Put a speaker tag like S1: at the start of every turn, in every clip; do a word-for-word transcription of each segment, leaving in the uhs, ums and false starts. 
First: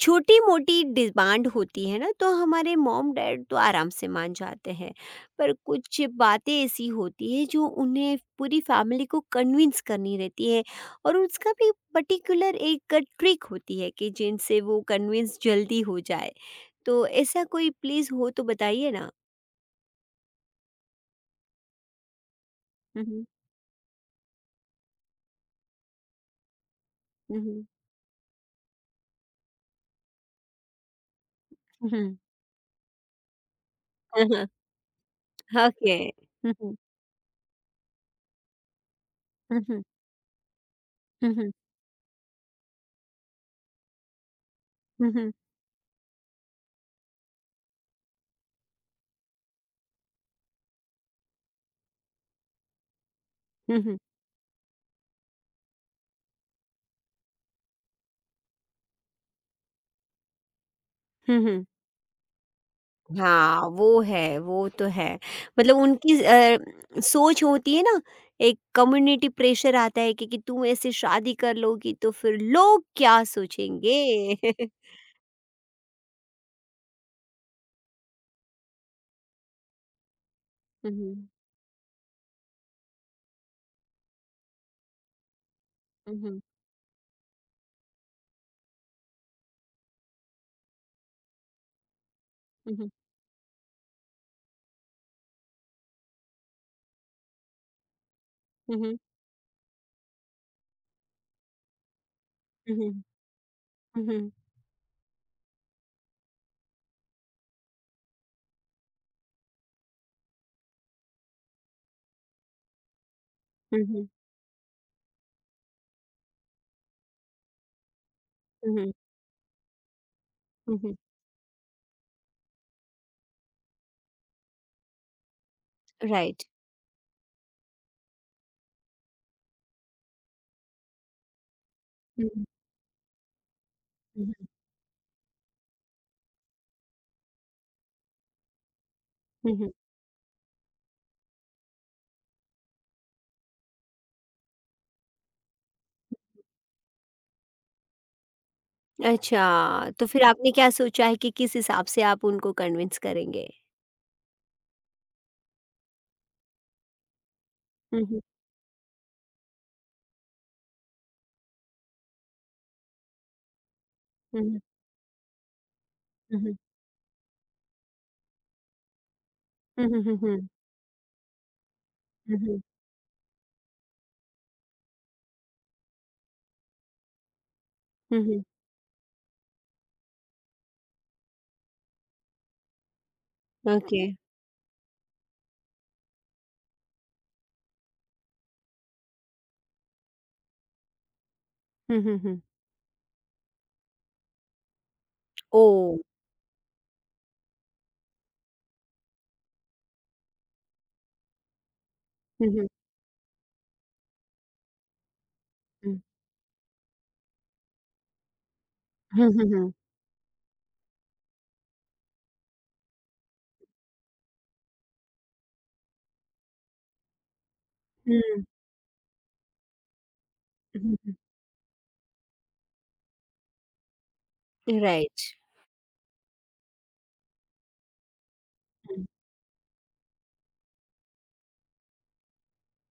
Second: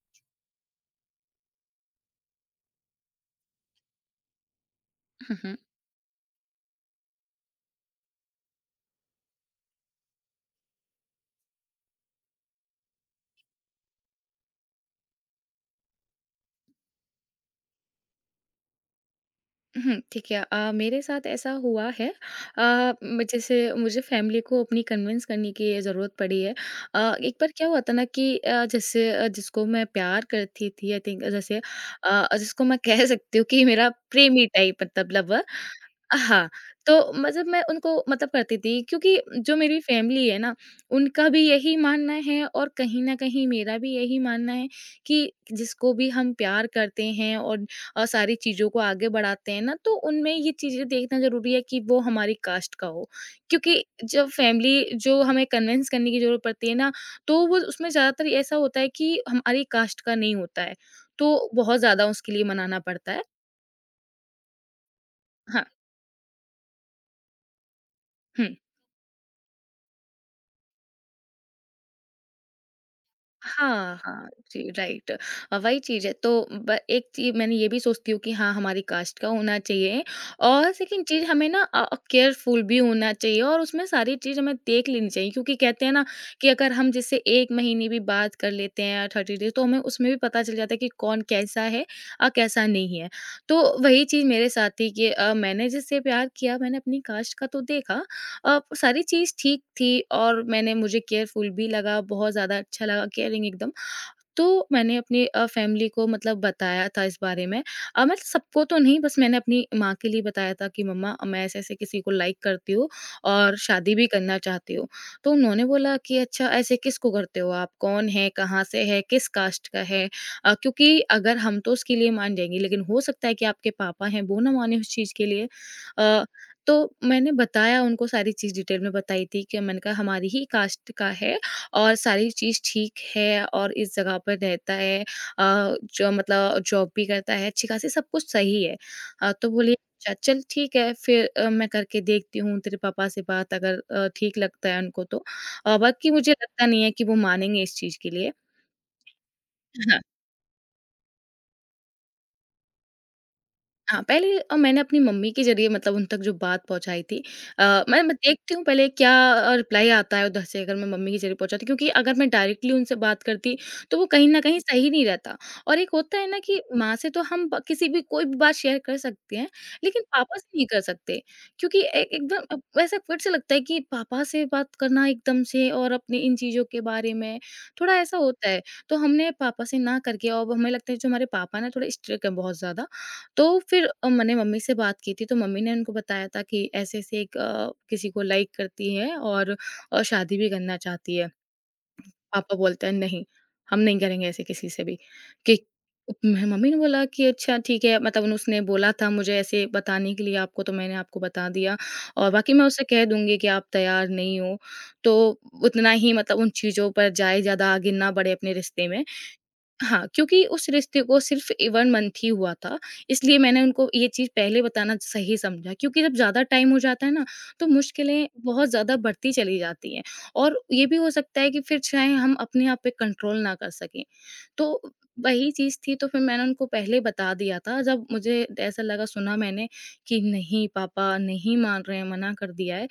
S1: छोटी मोटी डिमांड होती है ना, तो हमारे मॉम डैड तो आराम से मान जाते हैं। पर
S2: हुँ,
S1: कुछ बातें ऐसी होती है जो उन्हें पूरी फैमिली को कन्विंस करनी रहती है। और उसका भी पर्टिकुलर एक ट्रिक होती है कि जिनसे वो कन्विंस जल्दी हो जाए। तो ऐसा कोई प्लीज हो तो बताइए ना।
S2: हुँ, ठीक है। अ, मेरे साथ ऐसा हुआ है अ, म
S1: हम्म
S2: जैसे मुझे फैमिली को अपनी कन्विंस करने की ज़रूरत पड़ी है। अ, एक बार
S1: हम्म
S2: क्या हुआ था ना कि अ, जैसे अ, जिसको मैं प्यार करती थी आई थिंक जैसे
S1: हम्म
S2: अ, जिसको मैं कह सकती हूँ कि मेरा प्रेमी
S1: हम्म,
S2: टाइप मतलब।
S1: ओके।
S2: हाँ,
S1: हम्म हम्म
S2: तो मतलब मैं उनको मतलब करती थी क्योंकि जो मेरी
S1: हम्म
S2: फैमिली है ना, उनका भी
S1: हम्म
S2: यही मानना है और कहीं न कहीं मेरा भी यही मानना है
S1: हम्म
S2: कि
S1: हम्म
S2: जिसको भी हम प्यार करते हैं और अ, सारी चीज़ों को आगे बढ़ाते हैं ना, तो उनमें ये चीज़ें देखना ज़रूरी है कि वो हमारी कास्ट का हो। क्योंकि
S1: हम्म
S2: जब फैमिली जो हमें कन्विंस करने की ज़रूरत पड़ती है ना, तो वो उसमें ज़्यादातर ऐसा होता है कि हमारी कास्ट का नहीं होता है, तो
S1: हम्म।
S2: बहुत ज़्यादा उसके लिए मनाना पड़ता है।
S1: हाँ, वो है, वो तो है।
S2: हाँ,
S1: मतलब उनकी अ, सोच होती है ना,
S2: हुँ।
S1: एक कम्युनिटी प्रेशर आता है कि कि तुम ऐसे शादी कर लोगी तो फिर लोग क्या
S2: हाँ, हाँ,
S1: सोचेंगे?
S2: जी, राइट। अ, वही चीज़ है तो ब एक चीज़ मैंने ये भी सोचती हूँ कि हाँ, हमारी कास्ट का होना चाहिए और
S1: हुँ,
S2: सेकंड चीज़
S1: हुँ।
S2: हमें ना अ अ, केयरफुल भी होना चाहिए और उसमें सारी चीज़ हमें देख लेनी चाहिए क्योंकि कहते हैं ना
S1: हुँ, हुँ।
S2: कि अगर हम जैसे एक महीने भी बात कर लेते हैं या तीस डेज़ तो हमें उसमें भी पता चल जाता है कि कौन कैसा है और कैसा
S1: हुँ, हुँ।
S2: नहीं है। तो वही चीज़ मेरे साथ थी कि अ, मैंने जिससे प्यार किया मैंने अपनी कास्ट का तो देखा। अ,
S1: हुँ, हुँ।
S2: सारी चीज़ ठीक थी और मैंने मुझे केयरफुल भी लगा, बहुत ज़्यादा
S1: हुँ,
S2: अच्छा
S1: हुँ।
S2: लगा, केयरिंग एकदम।
S1: हुँ, हुँ।
S2: तो मैंने अपनी अ, फैमिली को मतलब बताया था इस बारे में। अ, मतलब सबको तो नहीं, बस मैंने अपनी माँ के लिए बताया था कि मम्मा, अ, मैं ऐसे-ऐसे किसी को लाइक करती हूँ और
S1: हुँ,
S2: शादी भी
S1: हुँ।
S2: करना चाहती हूँ। तो उन्होंने बोला कि अच्छा ऐसे किसको करते हो आप? कौन है? कहाँ
S1: हुँ,
S2: से
S1: हुँ।
S2: है? किस कास्ट का है? अ,
S1: हुँ, हुँ।
S2: क्योंकि अगर हम तो उसके लिए मान जाएँगे लेकिन हो सकता है कि आपके पापा हैं वो ना माने उस चीज़ के लिए। अ,
S1: राइट।
S2: तो मैंने बताया उनको, सारी चीज़ डिटेल में बताई थी कि मैंने कहा हमारी ही कास्ट का है और
S1: हुँ,
S2: सारी
S1: हुँ।
S2: चीज़ ठीक है और इस जगह
S1: हुँ,
S2: पर
S1: हुँ।
S2: रहता है, अ, जो मतलब जॉब भी करता है, अच्छी-खासी सब कुछ सही है। अ, तो
S1: हुँ, हुँ।
S2: बोली अच्छा चल ठीक है फिर, अ, मैं करके देखती हूँ तेरे पापा से बात अगर अ, ठीक लगता है उनको तो। अ, बाकी मुझे लगता नहीं है कि वो मानेंगे इस चीज़ के लिए।
S1: अच्छा, तो फिर आपने क्या सोचा है कि किस हिसाब से आप उनको कन्विंस करेंगे?
S2: हाँ, पहले अ, मैंने अपनी मम्मी के ज़रिए मतलब उन तक जो बात पहुँचाई थी, अ, मैं
S1: हुँ,
S2: मैं
S1: हुँ।
S2: देखती हूँ पहले क्या अ, रिप्लाई आता है उधर से अगर मैं मम्मी के ज़रिए पहुँचाती, क्योंकि अगर मैं डायरेक्टली उनसे बात करती तो वो कहीं न
S1: हुँ,
S2: कहीं
S1: हुँ।
S2: सही नहीं रहता। और एक होता है ना
S1: हुँ, हुँ।
S2: कि माँ से तो हम ब किसी भी कोई भी बात शेयर कर सकते हैं,
S1: हुँ,
S2: लेकिन
S1: हुँ, हुँ,
S2: पापा से
S1: हुँ।
S2: नहीं कर सकते क्योंकि ए
S1: हुँ,
S2: एकदम अब
S1: हुँ।
S2: वैसा फिर से लगता है कि पापा से बात करना एकदम से और अपनी इन चीज़ों के बारे में, थोड़ा ऐसा
S1: हुँ, हुँ।
S2: होता है। तो हमने पापा से ना करके, अब हमें लगता है जो हमारे पापा ना थोड़े स्ट्रिक्ट हैं बहुत ज़्यादा, तो फिर
S1: ओके।
S2: अ, मैंने मम्मी से बात की थी, तो मम्मी ने उनको बताया था कि ऐसे-ऐसे एक अ, किसी को लाइक करती है और अ, शादी भी करना चाहती है।
S1: हुँ, हुँ, हुँ।
S2: पापा बोलते हैं, "नहीं, हम नहीं करेंगे ऐसे किसी से भी।" कि
S1: ओह!
S2: मैं मम्मी ने बोला कि अच्छा ठीक है, मतलब उन- उसने बोला था मुझे ऐसे बताने के लिए आपको, तो मैंने आपको बता दिया और
S1: Hı
S2: बाकी मैं
S1: hı.
S2: उसे कह दूँगी कि आप तैयार नहीं हो, तो उतना
S1: Hı.
S2: ही मतलब उन चीज़ों पर जाए, ज़्यादा आगे ना बढ़े अपने रिश्ते में।
S1: Hı hı hı.
S2: हाँ, क्योंकि उस रिश्ते को सिर्फ़ ए एक मंथ ही हुआ था, इसलिए मैंने उनको ये चीज़ पहले बताना सही समझा क्योंकि जब ज़्यादा टाइम हो जाता है ना, तो
S1: Hıı.
S2: मुश्किलें बहुत ज़्यादा बढ़ती चली जाती हैं और
S1: Hı
S2: ये
S1: hı
S2: भी हो
S1: hı.
S2: सकता है कि फिर चाहे हम अपने आप पे कंट्रोल ना कर सकें। तो
S1: Right.
S2: वही चीज़ थी तो फिर मैंने उनको पहले बता दिया था जब मुझे ऐसा
S1: Hı.
S2: लगा सुना मैंने कि नहीं पापा नहीं मान रहे हैं, मना कर दिया है,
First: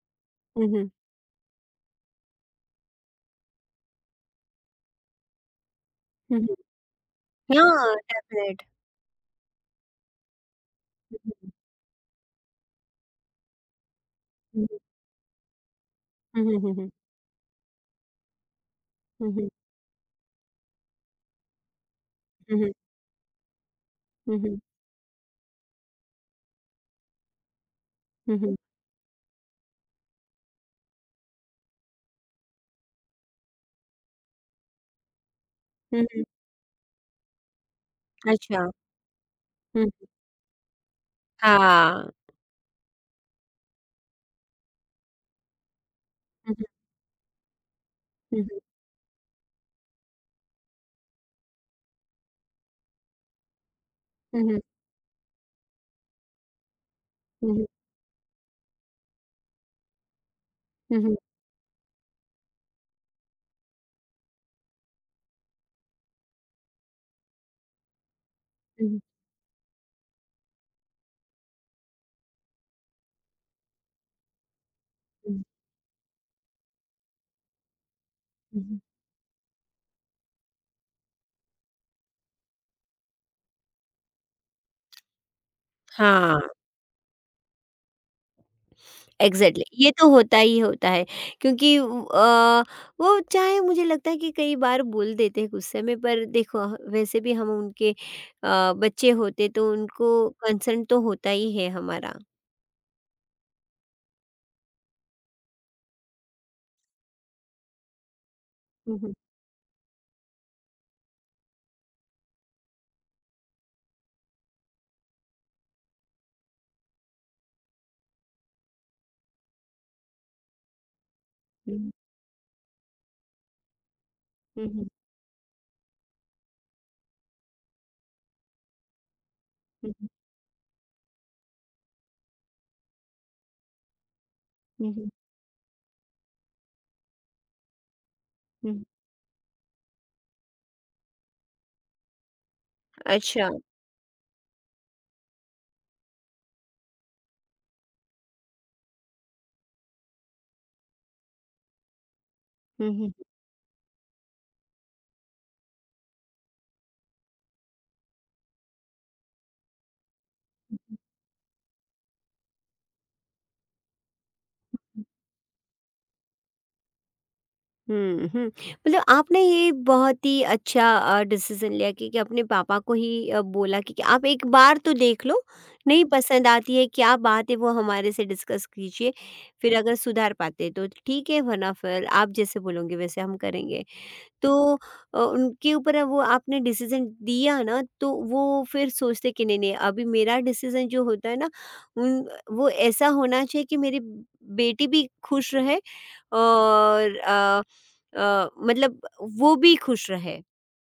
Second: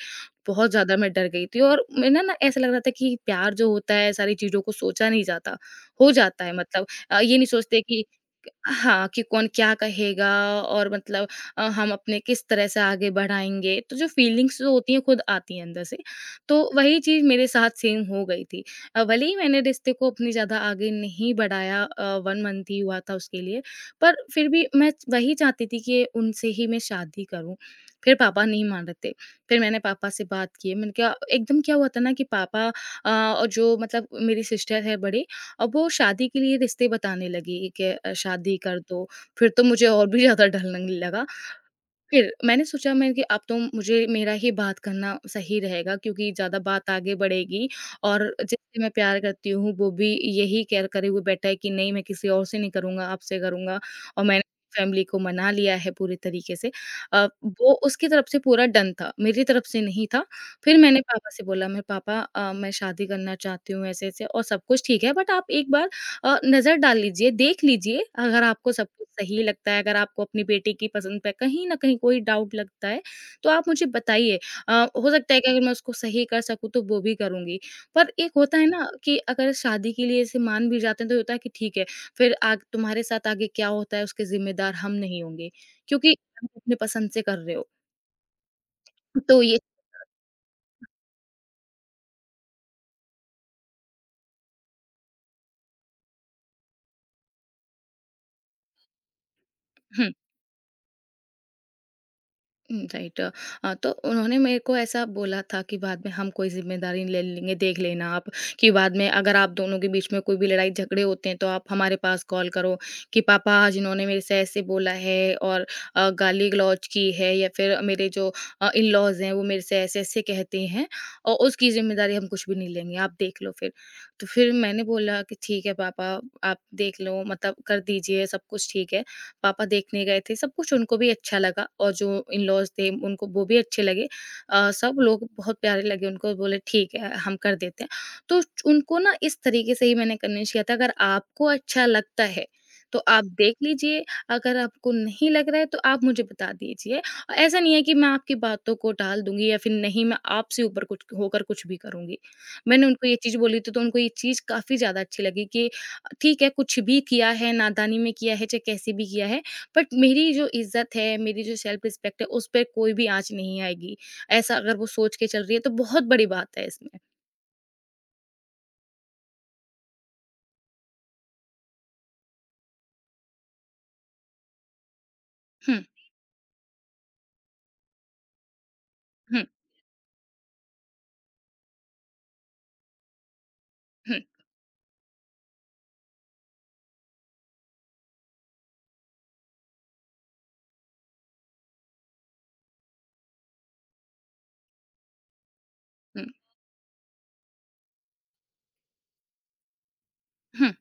S1: Hı
S2: बहुत
S1: hı.
S2: ज़्यादा मैं डर गई थी और मैं ना ना ऐसा लग रहा था कि प्यार जो होता है सारी चीज़ों को सोचा नहीं जाता। हो
S1: Hı
S2: जाता
S1: hı.
S2: है मतलब, अ, ये नहीं सोचते
S1: Yeah,
S2: कि
S1: definite.
S2: हाँ, कि कौन क्या कहेगा और मतलब
S1: Hı
S2: अ, हम अपने किस तरह से आगे बढ़ाएँगे, तो जो फीलिंग्स
S1: hı.
S2: जो होती हैं खुद आती हैं अंदर से।
S1: Hı
S2: तो
S1: hı.
S2: वही चीज़ मेरे साथ सेम हो गई थी। अ, भले
S1: Hı
S2: ही
S1: hı.
S2: मैंने रिश्ते को अपनी ज़्यादा आगे नहीं बढ़ाया, अ, एक
S1: Hı hı.
S2: Month
S1: Hı hı.
S2: ही हुआ था उसके लिए, पर
S1: Hı
S2: फिर
S1: hı.
S2: भी मैं वही चाहती थी कि उनसे ही मैं शादी करूँ। फिर
S1: Hı
S2: पापा
S1: hı.
S2: नहीं मान रहे थे। फिर मैंने पापा से बात की है, मैंने कहा एकदम क्या हुआ था ना कि पापा, अ, और जो मतलब मेरी सिस्टर है बड़ी, अब वो
S1: Hı hı।
S2: शादी के लिए रिश्ते बताने लगी कि अ, शादी
S1: अच्छा।
S2: कर दो, फिर तो मुझे
S1: हुँ।
S2: और भी ज़्यादा डर लगने लगा।
S1: हाँ।
S2: फिर मैंने सोचा मैं कि अब तो मुझे मेरा ही बात करना सही रहेगा क्योंकि
S1: हुँ,
S2: ज़्यादा
S1: हुँ।
S2: बात आगे बढ़ेगी और
S1: हुँ, हुँ।
S2: जिससे मैं प्यार करती हूँ वो भी यही कह करे हुए बैठा है कि नहीं मैं किसी और से नहीं करूँगा, आपसे करूँगा और मैंने
S1: हुँ, हुँ।
S2: फैमिली को मना लिया है पूरे तरीके से। अ,
S1: हुँ,
S2: वो उसकी तरफ से पूरा डन था, मेरी तरफ से नहीं था। फिर मैंने
S1: हुँ।
S2: पापा से बोला, मैं पापा अ, मैं शादी करना चाहती हूँ ऐसे-ऐसे और सब कुछ ठीक है बट आप एक बार अ, नज़र डाल लीजिए, देख लीजिए, अगर आपको सब
S1: हुँ, हुँ।
S2: कुछ सही लगता है, अगर आपको अपनी बेटी की पसंद पे कहीं न कहीं कोई डाउट लगता है, तो आप मुझे बताइए। अ, हो सकता है कि अगर मैं उसको सही कर सकूँ, तो वो भी करूँगी। पर एक होता
S1: हुँ,
S2: है
S1: हुँ।
S2: ना कि अगर शादी के लिए ऐसे मान भी जाते हैं, तो ये होता है कि ठीक है, फिर आग तुम्हारे साथ आगे क्या होता है, उसके ज़िम्मेदार हम नहीं होंगे, क्योंकि हम
S1: हाँ।
S2: अपनी पसंद से कर रहे हो। तो ये
S1: एग्ज़ैक्टली, ये तो होता ही होता है, क्योंकि उ अ, वो चाहे मुझे लगता है कि कई बार बोल देते हैं गुस्से में, पर देखो वैसे भी हम उनके अ, बच्चे होते तो
S2: हुँ।
S1: उनको कंसर्न तो होता ही है हमारा।
S2: हुँ, राइट। अ, अ, तो उन्होंने मेरे को ऐसा बोला था कि बाद में हम कोई ज़िम्मेदारी ले लेंगे, देख लेना आप कि बाद
S1: हुँ,
S2: में
S1: हुँ।
S2: अगर आप दोनों के बीच में कोई भी लड़ाई झगड़े होते हैं, तो आप हमारे पास कॉल करो कि पापा आज इन्होंने मेरे से ऐसे बोला है और अ, गाली-गलौज की है या फिर मेरे जो अ, इन-लॉज़ हैं, वो मेरे से ऐसे-ऐसे कहते हैं और उसकी
S1: हुँ,
S2: ज़िम्मेदारी हम कुछ भी नहीं लेंगे, आप देख लो फिर। तो फिर
S1: हुँ,
S2: मैंने
S1: हुँ,
S2: बोला कि ठीक है पापा, आप देख लो मतलब कर दीजिए, सब कुछ ठीक है। पापा देखने
S1: हुँ,
S2: गए थे, सब कुछ उनको भी अच्छा लगा और जो इन-लॉज़ थे उनको वो भी अच्छे लगे। अ,
S1: हुँ,
S2: सब
S1: हुँ,
S2: लोग बहुत प्यारे लगे उनको, बोले ठीक है, हम कर देते हैं। तो
S1: हुँ।
S2: उनको ना इस तरीके से ही मैंने कन्विंस किया था, अगर आपको अच्छा लगता है, तो आप
S1: अच्छा।
S2: देख लीजिए, अगर आपको नहीं लग रहा है तो आप मुझे बता दीजिए। और ऐसा नहीं है कि मैं आपकी बातों को टाल दूँगी या फिर नहीं, मैं आपसे ऊपर कुछ होकर कुछ भी करूँगी। मैंने
S1: हुँ,
S2: उनको
S1: हुँ।
S2: ये चीज़ बोली थी तो उनको ये चीज़ काफ़ी ज़्यादा अच्छी लगी कि ठीक है, कुछ भी किया है, नादानी में किया है, चाहे कैसे भी किया है, बट मेरी जो इज़्ज़त है, मेरी जो सेल्फ रिस्पेक्ट है, उस पे कोई भी आँच नहीं आएगी। ऐसा अगर वो सोच के चल रही है, तो बहुत बड़ी बात है इसमें।
S1: हुँ, हुँ। मतलब आपने ये बहुत ही अच्छा अ, डिसीज़न लिया कि कि अपने पापा को ही अ, बोला कि कि आप एक बार तो देख लो,
S2: हुँ,
S1: नहीं पसंद आती है, क्या बात है वो हमारे से डिस्कस कीजिए,
S2: हुँ,
S1: फिर अगर सुधार पाते तो ठीक है, वरना फिर आप जैसे बोलोगे वैसे हम करेंगे।
S2: हुँ,
S1: तो अ, उनके ऊपर अब वो आपने डिसीजन दिया ना, तो वो फिर सोचते कि नहीं नहीं, अभी मेरा डिसीजन जो होता है ना, उन वो ऐसा होना चाहिए कि मेरी बेटी भी खुश रहे
S2: हुँ,
S1: और अ, अ, मतलब वो भी खुश रहे,
S2: हुँ।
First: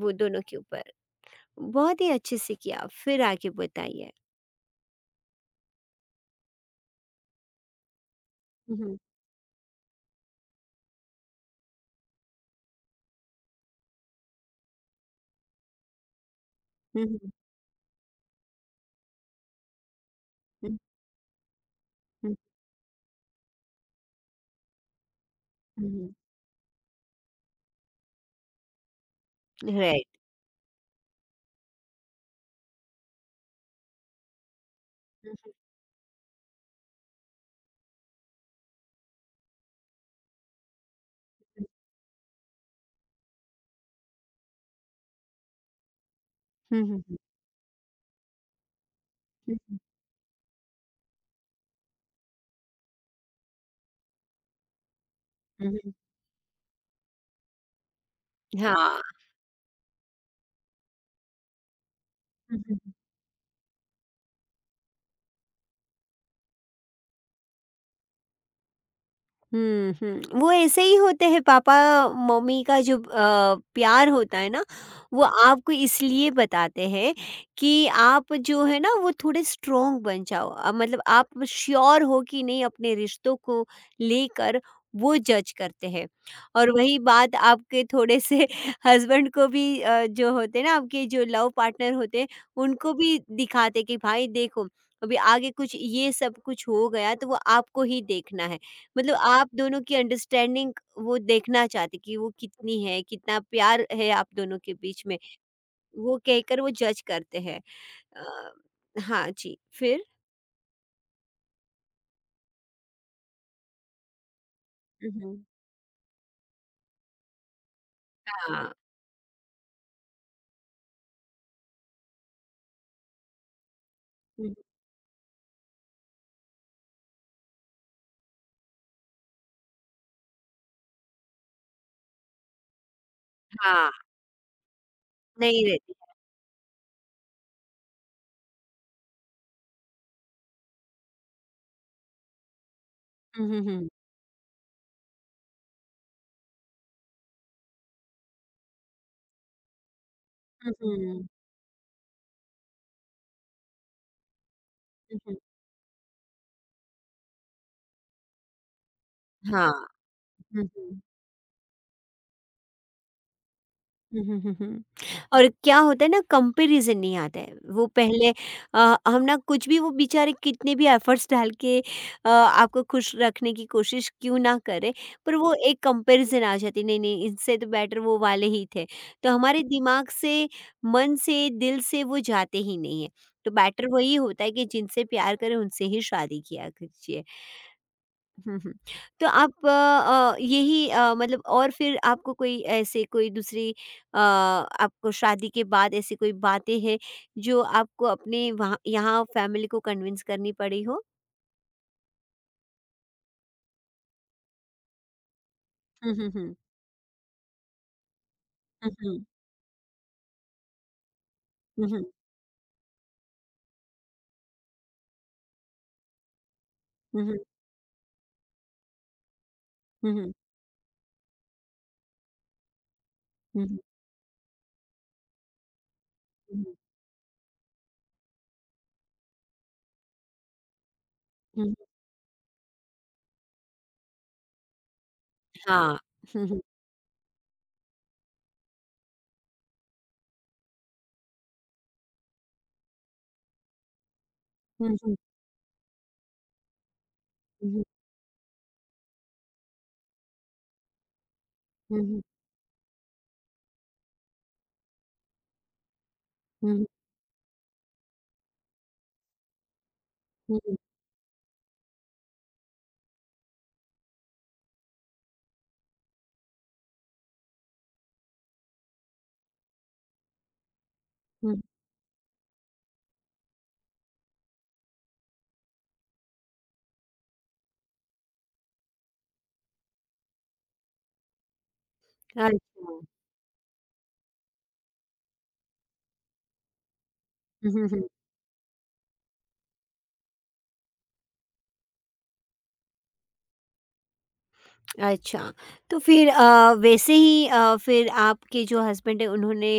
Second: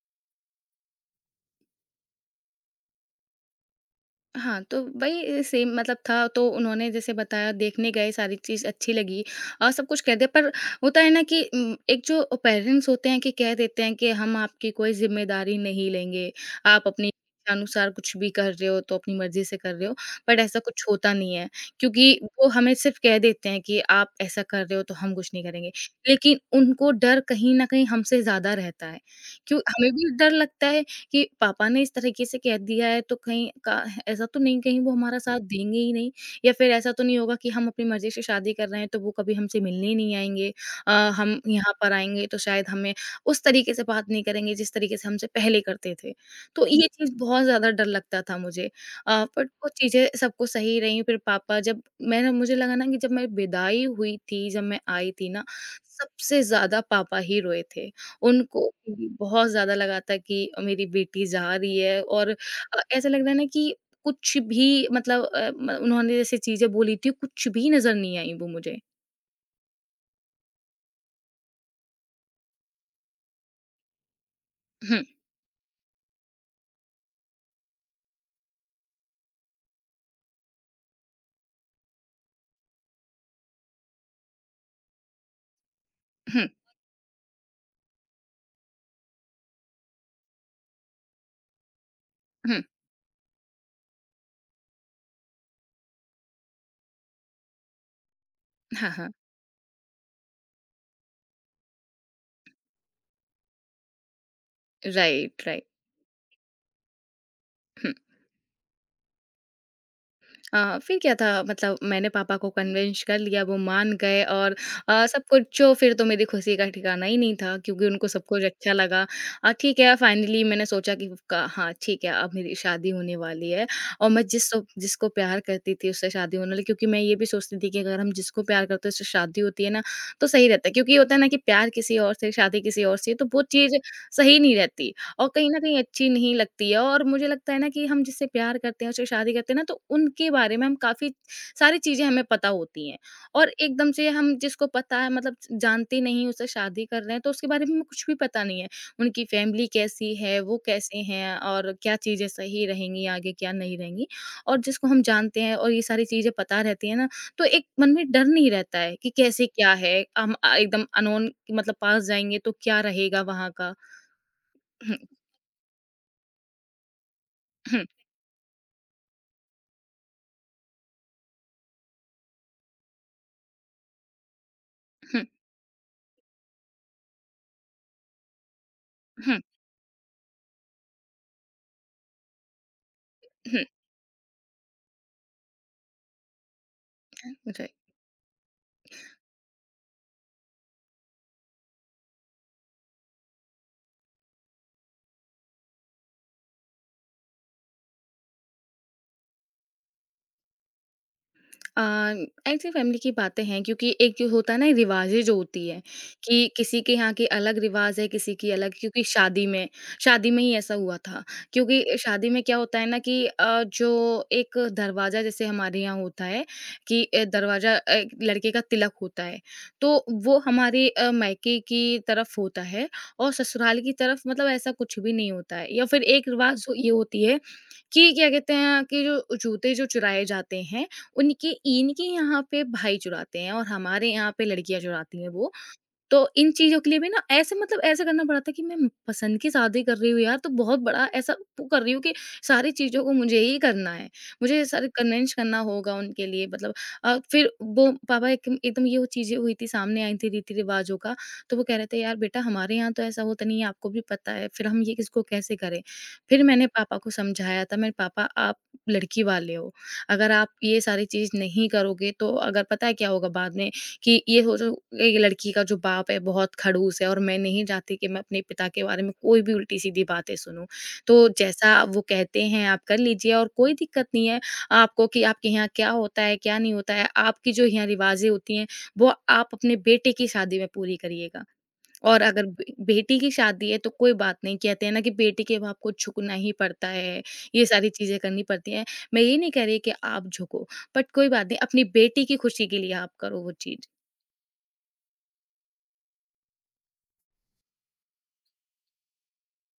S1: वो दोनों के ऊपर बहुत ही अच्छे से किया। फिर आगे बताइए।
S2: हाँ, तो वही सेम मतलब था तो उन्होंने जैसे बताया, देखने गए, सारी चीज़ अच्छी
S1: हम्म,
S2: लगी और सब कुछ कह दिया, पर होता है ना कि उम, एक जो पेरेंट्स होते हैं कि कह देते हैं कि हम आपकी कोई ज़िम्मेदारी नहीं लेंगे, आप अपनी
S1: हम्म,
S2: इच्छानुसार कुछ भी कर रहे हो तो अपनी मर्ज़ी से कर रहे हो, बट ऐसा
S1: हम्म,
S2: कुछ होता नहीं है क्योंकि
S1: हम्म,
S2: वो हमें सिर्फ़ कह देते हैं कि आप ऐसा कर रहे हो तो हम कुछ नहीं करेंगे।
S1: हम्म,
S2: लेकिन उनको डर कहीं न कहीं हमसे ज़्यादा रहता है, क्यों हमें
S1: राइट।
S2: भी डर लगता है कि पापा ने इस तरीके से कह दिया है तो कहीं का ऐसा तो नहीं कहीं वो हमारा साथ
S1: हम्म,
S2: देंगे ही नहीं या फिर ऐसा तो नहीं होगा कि हम अपनी मर्जी से शादी कर रहे हैं तो वो कभी हमसे मिलने ही नहीं आएँगे। अ, हम यहाँ पर आएँगे तो शायद हमें उस तरीके से बात नहीं करेंगे जिस तरीके से हमसे पहले करते थे। तो
S1: हम्म,
S2: ये चीज़
S1: हम्म,
S2: बहुत ज़्यादा डर लगता था मुझे। अ, बट वो
S1: हम्म,
S2: चीज़ें सब कुछ सही रहीं फिर पापा जब मैंने मुझे लगा ना कि जब मैं विदाई हुई थी, जब मैं आई थी ना,
S1: हम्म,
S2: सबसे ज़्यादा पापा ही रोए थे। उनको
S1: हाँ।
S2: भी बहुत ज़्यादा लगा था कि मेरी बेटी जा रही है और अ, ऐसा लग रहा है ना कि कुछ भी मतलब अ, म उन्होंने जैसे चीज़ें बोली थी, कुछ भी नज़र नहीं आई वो मुझे।
S1: हुँ, हुँ। वो ऐसे ही होते हैं, पापा-मम्मी का जो अ, प्यार होता है ना,
S2: हुँ,
S1: वो आपको इसलिए बताते हैं कि आप जो है ना, वो थोड़े स्ट्रॉन्ग बन जाओ। अ, मतलब आप श्योर हो कि नहीं अपने रिश्तों को लेकर, वो जज करते हैं।
S2: हुँ,
S1: और वही बात आपके थोड़े से हस्बैंड को भी, अ, जो होते हैं ना आपके, जो लव पार्टनर होते हैं,
S2: हुँ।
S1: उनको भी दिखाते कि भाई देखो, अभी आगे कुछ ये सब कुछ हो गया तो वो आपको ही देखना है।
S2: हाँ, हाँ।
S1: मतलब आप दोनों की अंडरस्टैंडिंग वो देखना चाहते कि वो कितनी है, कितना प्यार है आप दोनों के बीच में,
S2: राइट, राइट।
S1: वो कहकर वो जज करते हैं।
S2: हुँ।
S1: अ, हाँ जी, फिर?
S2: अ, फिर क्या था मतलब मैंने पापा को कन्विंस कर लिया, वो मान गए और अ,
S1: हुँ,
S2: सब कुछ
S1: हुँ।
S2: जो, फिर तो मेरी खुशी का ठिकाना ही नहीं था क्योंकि उनको सब कुछ अच्छा
S1: हाँ,
S2: लगा। अ, ठीक है, फाइनली मैंने सोचा कि का, हाँ ठीक है अब मेरी शादी होने वाली है और मैं जिस
S1: हुँ,
S2: जिसको प्यार करती थी उससे शादी होने वाली, क्योंकि मैं ये भी सोचती थी कि अगर हम जिसको प्यार करते हैं उससे शादी होती है ना, तो सही रहता है, क्योंकि ये होता है ना कि प्यार किसी और से, शादी किसी और से, तो वो चीज़
S1: हाँ,
S2: सही नहीं रहती और कहीं न
S1: नहीं
S2: कहीं
S1: रहती।
S2: अच्छी नहीं लगती है। और मुझे लगता है ना कि हम जिससे प्यार करते हैं, उससे शादी करते हैं ना, तो उनके बारे में हम काफ़ी सारी चीज़ें हमें पता होती हैं।
S1: हुँ,
S2: और
S1: हुँ, हुँ।
S2: एकदम से हम जिसको पता है, मतलब जानते नहीं, उससे शादी कर रहे हैं, तो उसके बारे में हमें कुछ भी पता नहीं है। उनकी फैमिली कैसी है, वो
S1: हुँ,
S2: कैसे
S1: हुँ,
S2: हैं और क्या चीज़ें सही रहेंगी आगे, क्या नहीं रहेंगी। और जिसको हम
S1: हुँ, हुँ।
S2: जानते हैं और ये सारी चीज़ें पता रहती हैं ना, तो एक मन में डर नहीं रहता है कि कैसे
S1: हाँ,
S2: क्या है। हम अ,
S1: हुँ,
S2: एकदम
S1: हुँ।
S2: अननोन मतलब पास जाएँगे तो क्या रहेगा वहाँ का?
S1: हुँ, हुँ, हुँ, हुँ। और क्या होता है ना, कंपैरिज़न नहीं आता है। वो पहले अ, हम ना कुछ भी, वो बेचारे कितने भी एफ़र्ट्स डाल के अ, आपको खुश रखने की कोशिश क्यों ना करें, पर वो एक कंपैरिज़न आ जाती है, नहीं-नहीं इनसे तो बेटर वो वाले ही थे। तो हमारे दिमाग से, मन से, दिल से वो जाते ही नहीं है। तो बेटर वही होता है कि जिनसे प्यार करें उनसे ही शादी किया कीजिए।
S2: Okay।
S1: हुँ, हुँ। तो आप अ, अ, यही अ, मतलब, और फिर आपको कोई ऐसे कोई दूसरी अ, आपको शादी के बाद ऐसी कोई बातें हैं जो आपको अपने वहाँ यहाँ फैमिली को कन्विंस करनी पड़ी हो?
S2: ऐसी फैमिली की बातें हैं, क्योंकि एक जो होता है ना रिवाजें जो होती है
S1: हुँ, हुँ,
S2: कि
S1: हुँ।
S2: किसी के यहाँ की अलग रिवाज है, किसी की अलग।
S1: हुँ,
S2: क्योंकि
S1: हुँ।
S2: शादी में शादी में ही ऐसा हुआ था, क्योंकि
S1: हुँ, हुँ।
S2: शादी में क्या होता है ना कि अ, जो एक दरवाजा जैसे हमारे यहाँ होता है कि
S1: हुँ,
S2: अ,
S1: हुँ।
S2: दरवाजा, अ, एक लड़के का तिलक होता है, तो
S1: हुँ, हुँ।
S2: वो हमारे अ, मायके की तरफ होता है। और
S1: हुँ, हुँ।
S2: ससुराल की तरफ मतलब ऐसा कुछ भी नहीं होता है। या फिर एक रिवाज
S1: हुँ, हुँ।
S2: ये होती है कि क्या कहते हैं कि जो जूते जो चुराए जाते हैं उनके,
S1: हुँ, हुँ।
S2: इनके यहाँ पे भाई चुराते हैं और हमारे यहाँ पे लड़कियाँ चुराती हैं वो।
S1: हाँ।
S2: तो
S1: हुँ,
S2: इन
S1: हुँ।
S2: चीज़ों के लिए भी ना ऐसे मतलब ऐसे करना पड़ा था कि मैं पसंद की शादी कर रही हूँ यार, तो बहुत बड़ा ऐसा वो कर रही हूँ कि सारी चीज़ों को मुझे ही करना है। मुझे सारे
S1: हुँ, हुँ।
S2: कन्विंस करना होगा उनके लिए, मतलब अ, फिर
S1: हुँ, हुँ।
S2: वो पापा एक एकदम ये वो चीज़ें हुई थी, सामने आई थी रीति-रिवाज़ों का, तो वो कह रहे थे,
S1: हुँ,
S2: "यार
S1: हुँ।
S2: बेटा हमारे यहाँ तो ऐसा होता नहीं है, आपको भी पता है, फिर हम ये किसको कैसे करें?" फिर मैंने
S1: हुँ, हुँ।
S2: पापा को समझाया था, मेरे पापा आप लड़की वाले हो, अगर आप
S1: हुँ, हुँ।
S2: ये सारी चीज़ नहीं करोगे तो अगर पता है क्या होगा बाद में कि ये हो जो ये लड़की का जो बाप है बहुत खड़ूस है। और मैं नहीं चाहती कि मैं अपने पिता के बारे में कोई भी उल्टी-सीधी बातें सुनूँ। तो
S1: हुँ, हुँ।
S2: जैसा वो कहते हैं आप कर लीजिए और कोई दिक्कत नहीं है आपको कि आपके यहाँ क्या होता है, क्या नहीं होता है। आपकी जो यहाँ रिवाज़ें होती हैं वो आप अपने बेटे की शादी में पूरी करिएगा। और अगर बे
S1: अच्छा।
S2: बेटी की शादी है तो कोई बात नहीं। कहते हैं ना कि बेटी के बाप को झुकना ही पड़ता है, ये
S1: हुँ, हुँ,
S2: सारी
S1: हुँ।
S2: चीज़ें करनी पड़ती हैं। मैं ये नहीं कह रही कि आप झुको, बट कोई बात नहीं, अपनी बेटी की खुशी के लिए आप करो वो चीज़।
S1: अच्छा, तो फिर अ, वैसे ही अ, फिर आपके जो हस्बैंड हैं उन्होंने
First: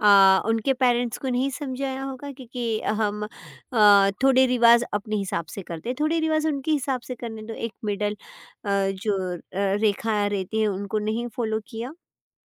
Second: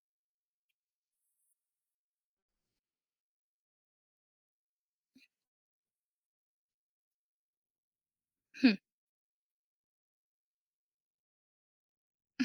S1: अ, उनके पेरेंट्स को नहीं समझाया होगा, क्योंकि हम अ, थोड़े रिवाज अपने हिसाब से करते हैं, थोड़े रिवाज उनके हिसाब से करने दो, एक मिडल अ,
S2: हुँ।
S1: जो अ, रेखा रहती है उनको नहीं फॉलो किया?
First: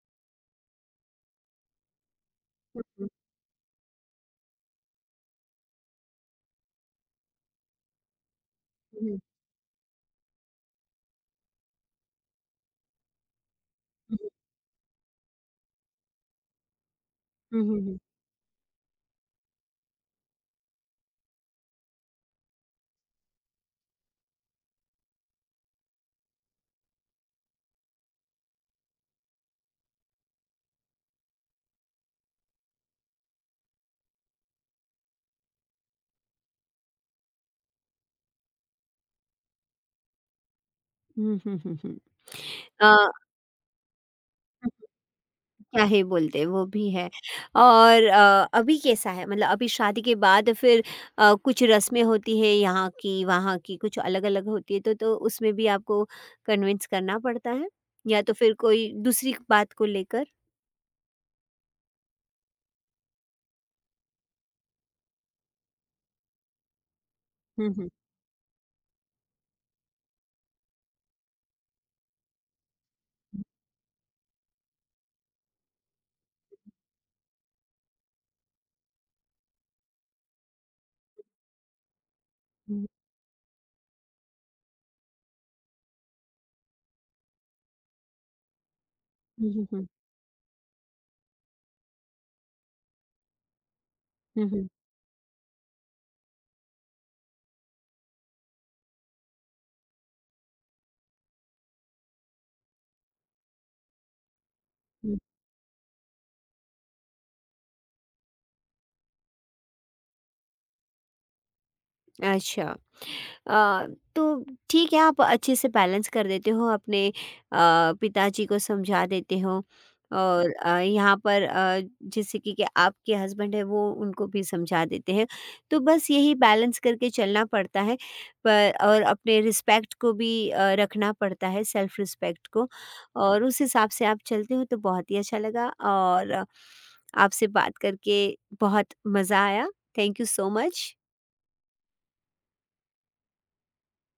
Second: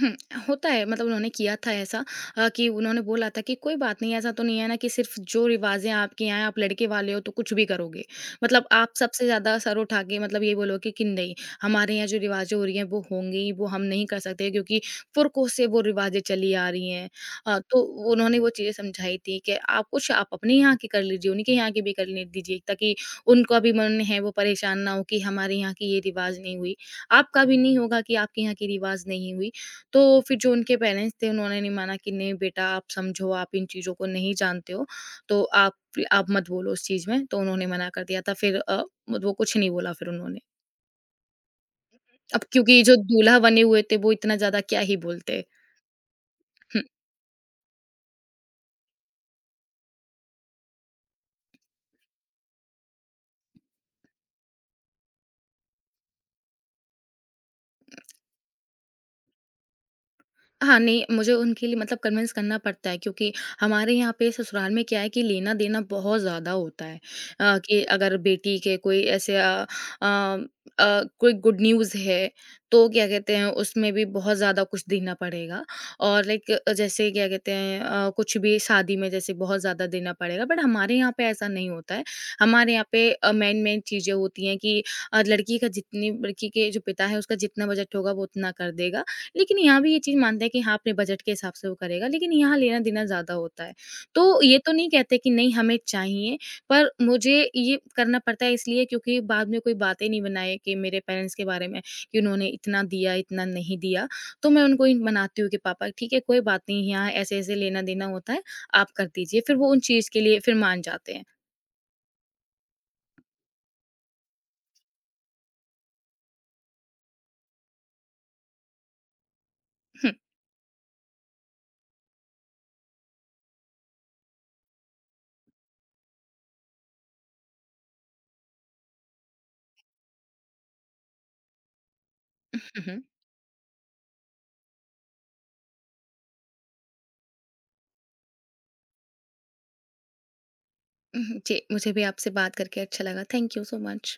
S2: हम्म, होता है, मतलब उन्होंने किया था ऐसा। अ, कि
S1: हुँ,
S2: उन्होंने
S1: हुँ।
S2: बोला था कि कोई बात नहीं, ऐसा तो नहीं है ना कि सिर्फ जो रिवाजें आपके यहाँ हैं, आप लड़के वाले हो तो कुछ भी करोगे। मतलब आप
S1: हुँ, हुँ।
S2: सबसे ज्यादा सर उठा के मतलब ये बोलोगे कि नहीं, हमारे यहाँ जो रिवाजें हो रही हैं वो होंगी ही, वो हम नहीं कर सकते क्योंकि पुरखों से वो रिवाजें चली आ रही हैं। अ,
S1: हुँ, हुँ,
S2: तो
S1: हुँ।
S2: उन्होंने वो चीजें समझाई थी कि आप कुछ आप अपने यहाँ की कर लीजिए, उनके यहाँ की भी कर ले दीजिए, ताकि उनका भी मन है वो परेशान ना हो कि हमारे यहाँ की ये रिवाज नहीं हुई, आपका भी नहीं होगा कि आपके यहाँ की रिवाज नहीं हुई। तो फिर जो उनके पेरेंट्स थे उन्होंने नहीं माना कि नहीं बेटा आप समझो, आप इन चीज़ों को नहीं जानते हो, तो आप आप मत बोलो उस चीज़ में। तो उन्होंने मना कर दिया था फिर। अ, वो कुछ नहीं बोला फिर उन्होंने।
S1: हुँ, हुँ, हुँ, हुँ।
S2: अब क्योंकि
S1: अ
S2: जो दूल्हा बने हुए थे वो इतना ज़्यादा क्या ही बोलते।
S1: क्या ही बोलते वो भी है। और अ, अभी कैसा है, मतलब अभी शादी के बाद फिर अ, कुछ रस्में होती है यहाँ की वहाँ की कुछ अलग-अलग होती है, तो तो उसमें भी आपको कन्विंस करना पड़ता है? या तो फिर कोई दूसरी बात को लेकर?
S2: हाँ, नहीं, मुझे उनके लिए मतलब कन्विंस करना पड़ता है क्योंकि हमारे यहाँ पे ससुराल में क्या है कि लेना-देना बहुत ज़्यादा होता है। अ,
S1: हुँ,
S2: कि
S1: हुँ।
S2: अगर बेटी के कोई ऐसे अ अ अ, कोई गुड न्यूज़ है, तो क्या कहते हैं उसमें भी बहुत ज़्यादा कुछ देना पड़ेगा। और लाइक जैसे क्या कहते हैं, अ, कुछ भी शादी में जैसे बहुत ज़्यादा देना पड़ेगा, बट हमारे यहाँ पे ऐसा नहीं होता है। हमारे यहाँ
S1: हुँ,
S2: पे अ, मेन-मेन चीज़ें होती हैं कि अ, लड़की का जितनी लड़की के जो पिता है उसका जितना बजट होगा वो उतना कर देगा।
S1: हुँ,
S2: लेकिन
S1: हुँ,
S2: यहाँ
S1: हुँ,
S2: भी ये चीज़ मानते हैं कि हाँ, अपने बजट के हिसाब से वो करेगा, लेकिन यहाँ लेना-देना ज़्यादा होता है। तो
S1: हुँ,
S2: ये
S1: हुँ,
S2: तो नहीं कहते कि नहीं हमें चाहिए, पर मुझे ये करना पड़ता है इसलिए क्योंकि बाद में कोई बातें नहीं बनाए कि मेरे पेरेंट्स के बारे में कि उन्होंने इतना दिया, इतना नहीं दिया। तो मैं उनको ही
S1: हुँ।
S2: मनाती हूँ कि पापा ठीक है कोई बात नहीं, यहाँ ऐसे-ऐसे लेना-देना होता है, आप कर दीजिए। फिर वो उन चीज़ के लिए फिर मान जाते हैं।
S1: अच्छा। अ, तो ठीक है, आप अच्छे से बैलेंस कर देते हो अपने अ, पिताजी को समझा देते हो,
S2: हुँ,
S1: और अ, यहाँ पर अ, जैसे कि, कि आपके हस्बैंड है वो उनको भी समझा देते हैं, तो बस यही बैलेंस करके चलना पड़ता है, पर और अपने रिस्पेक्ट को भी अ, रखना पड़ता है, सेल्फ रिस्पेक्ट को।
S2: हुँ, हुँ,
S1: और उस हिसाब से आप चलते हो, तो बहुत ही अच्छा लगा। और अ, आपसे बात करके बहुत मज़ा आया। Thank you so much.
S2: हुँ, जी, मुझे भी आपसे बात करके अच्छा लगा। Thank you so much.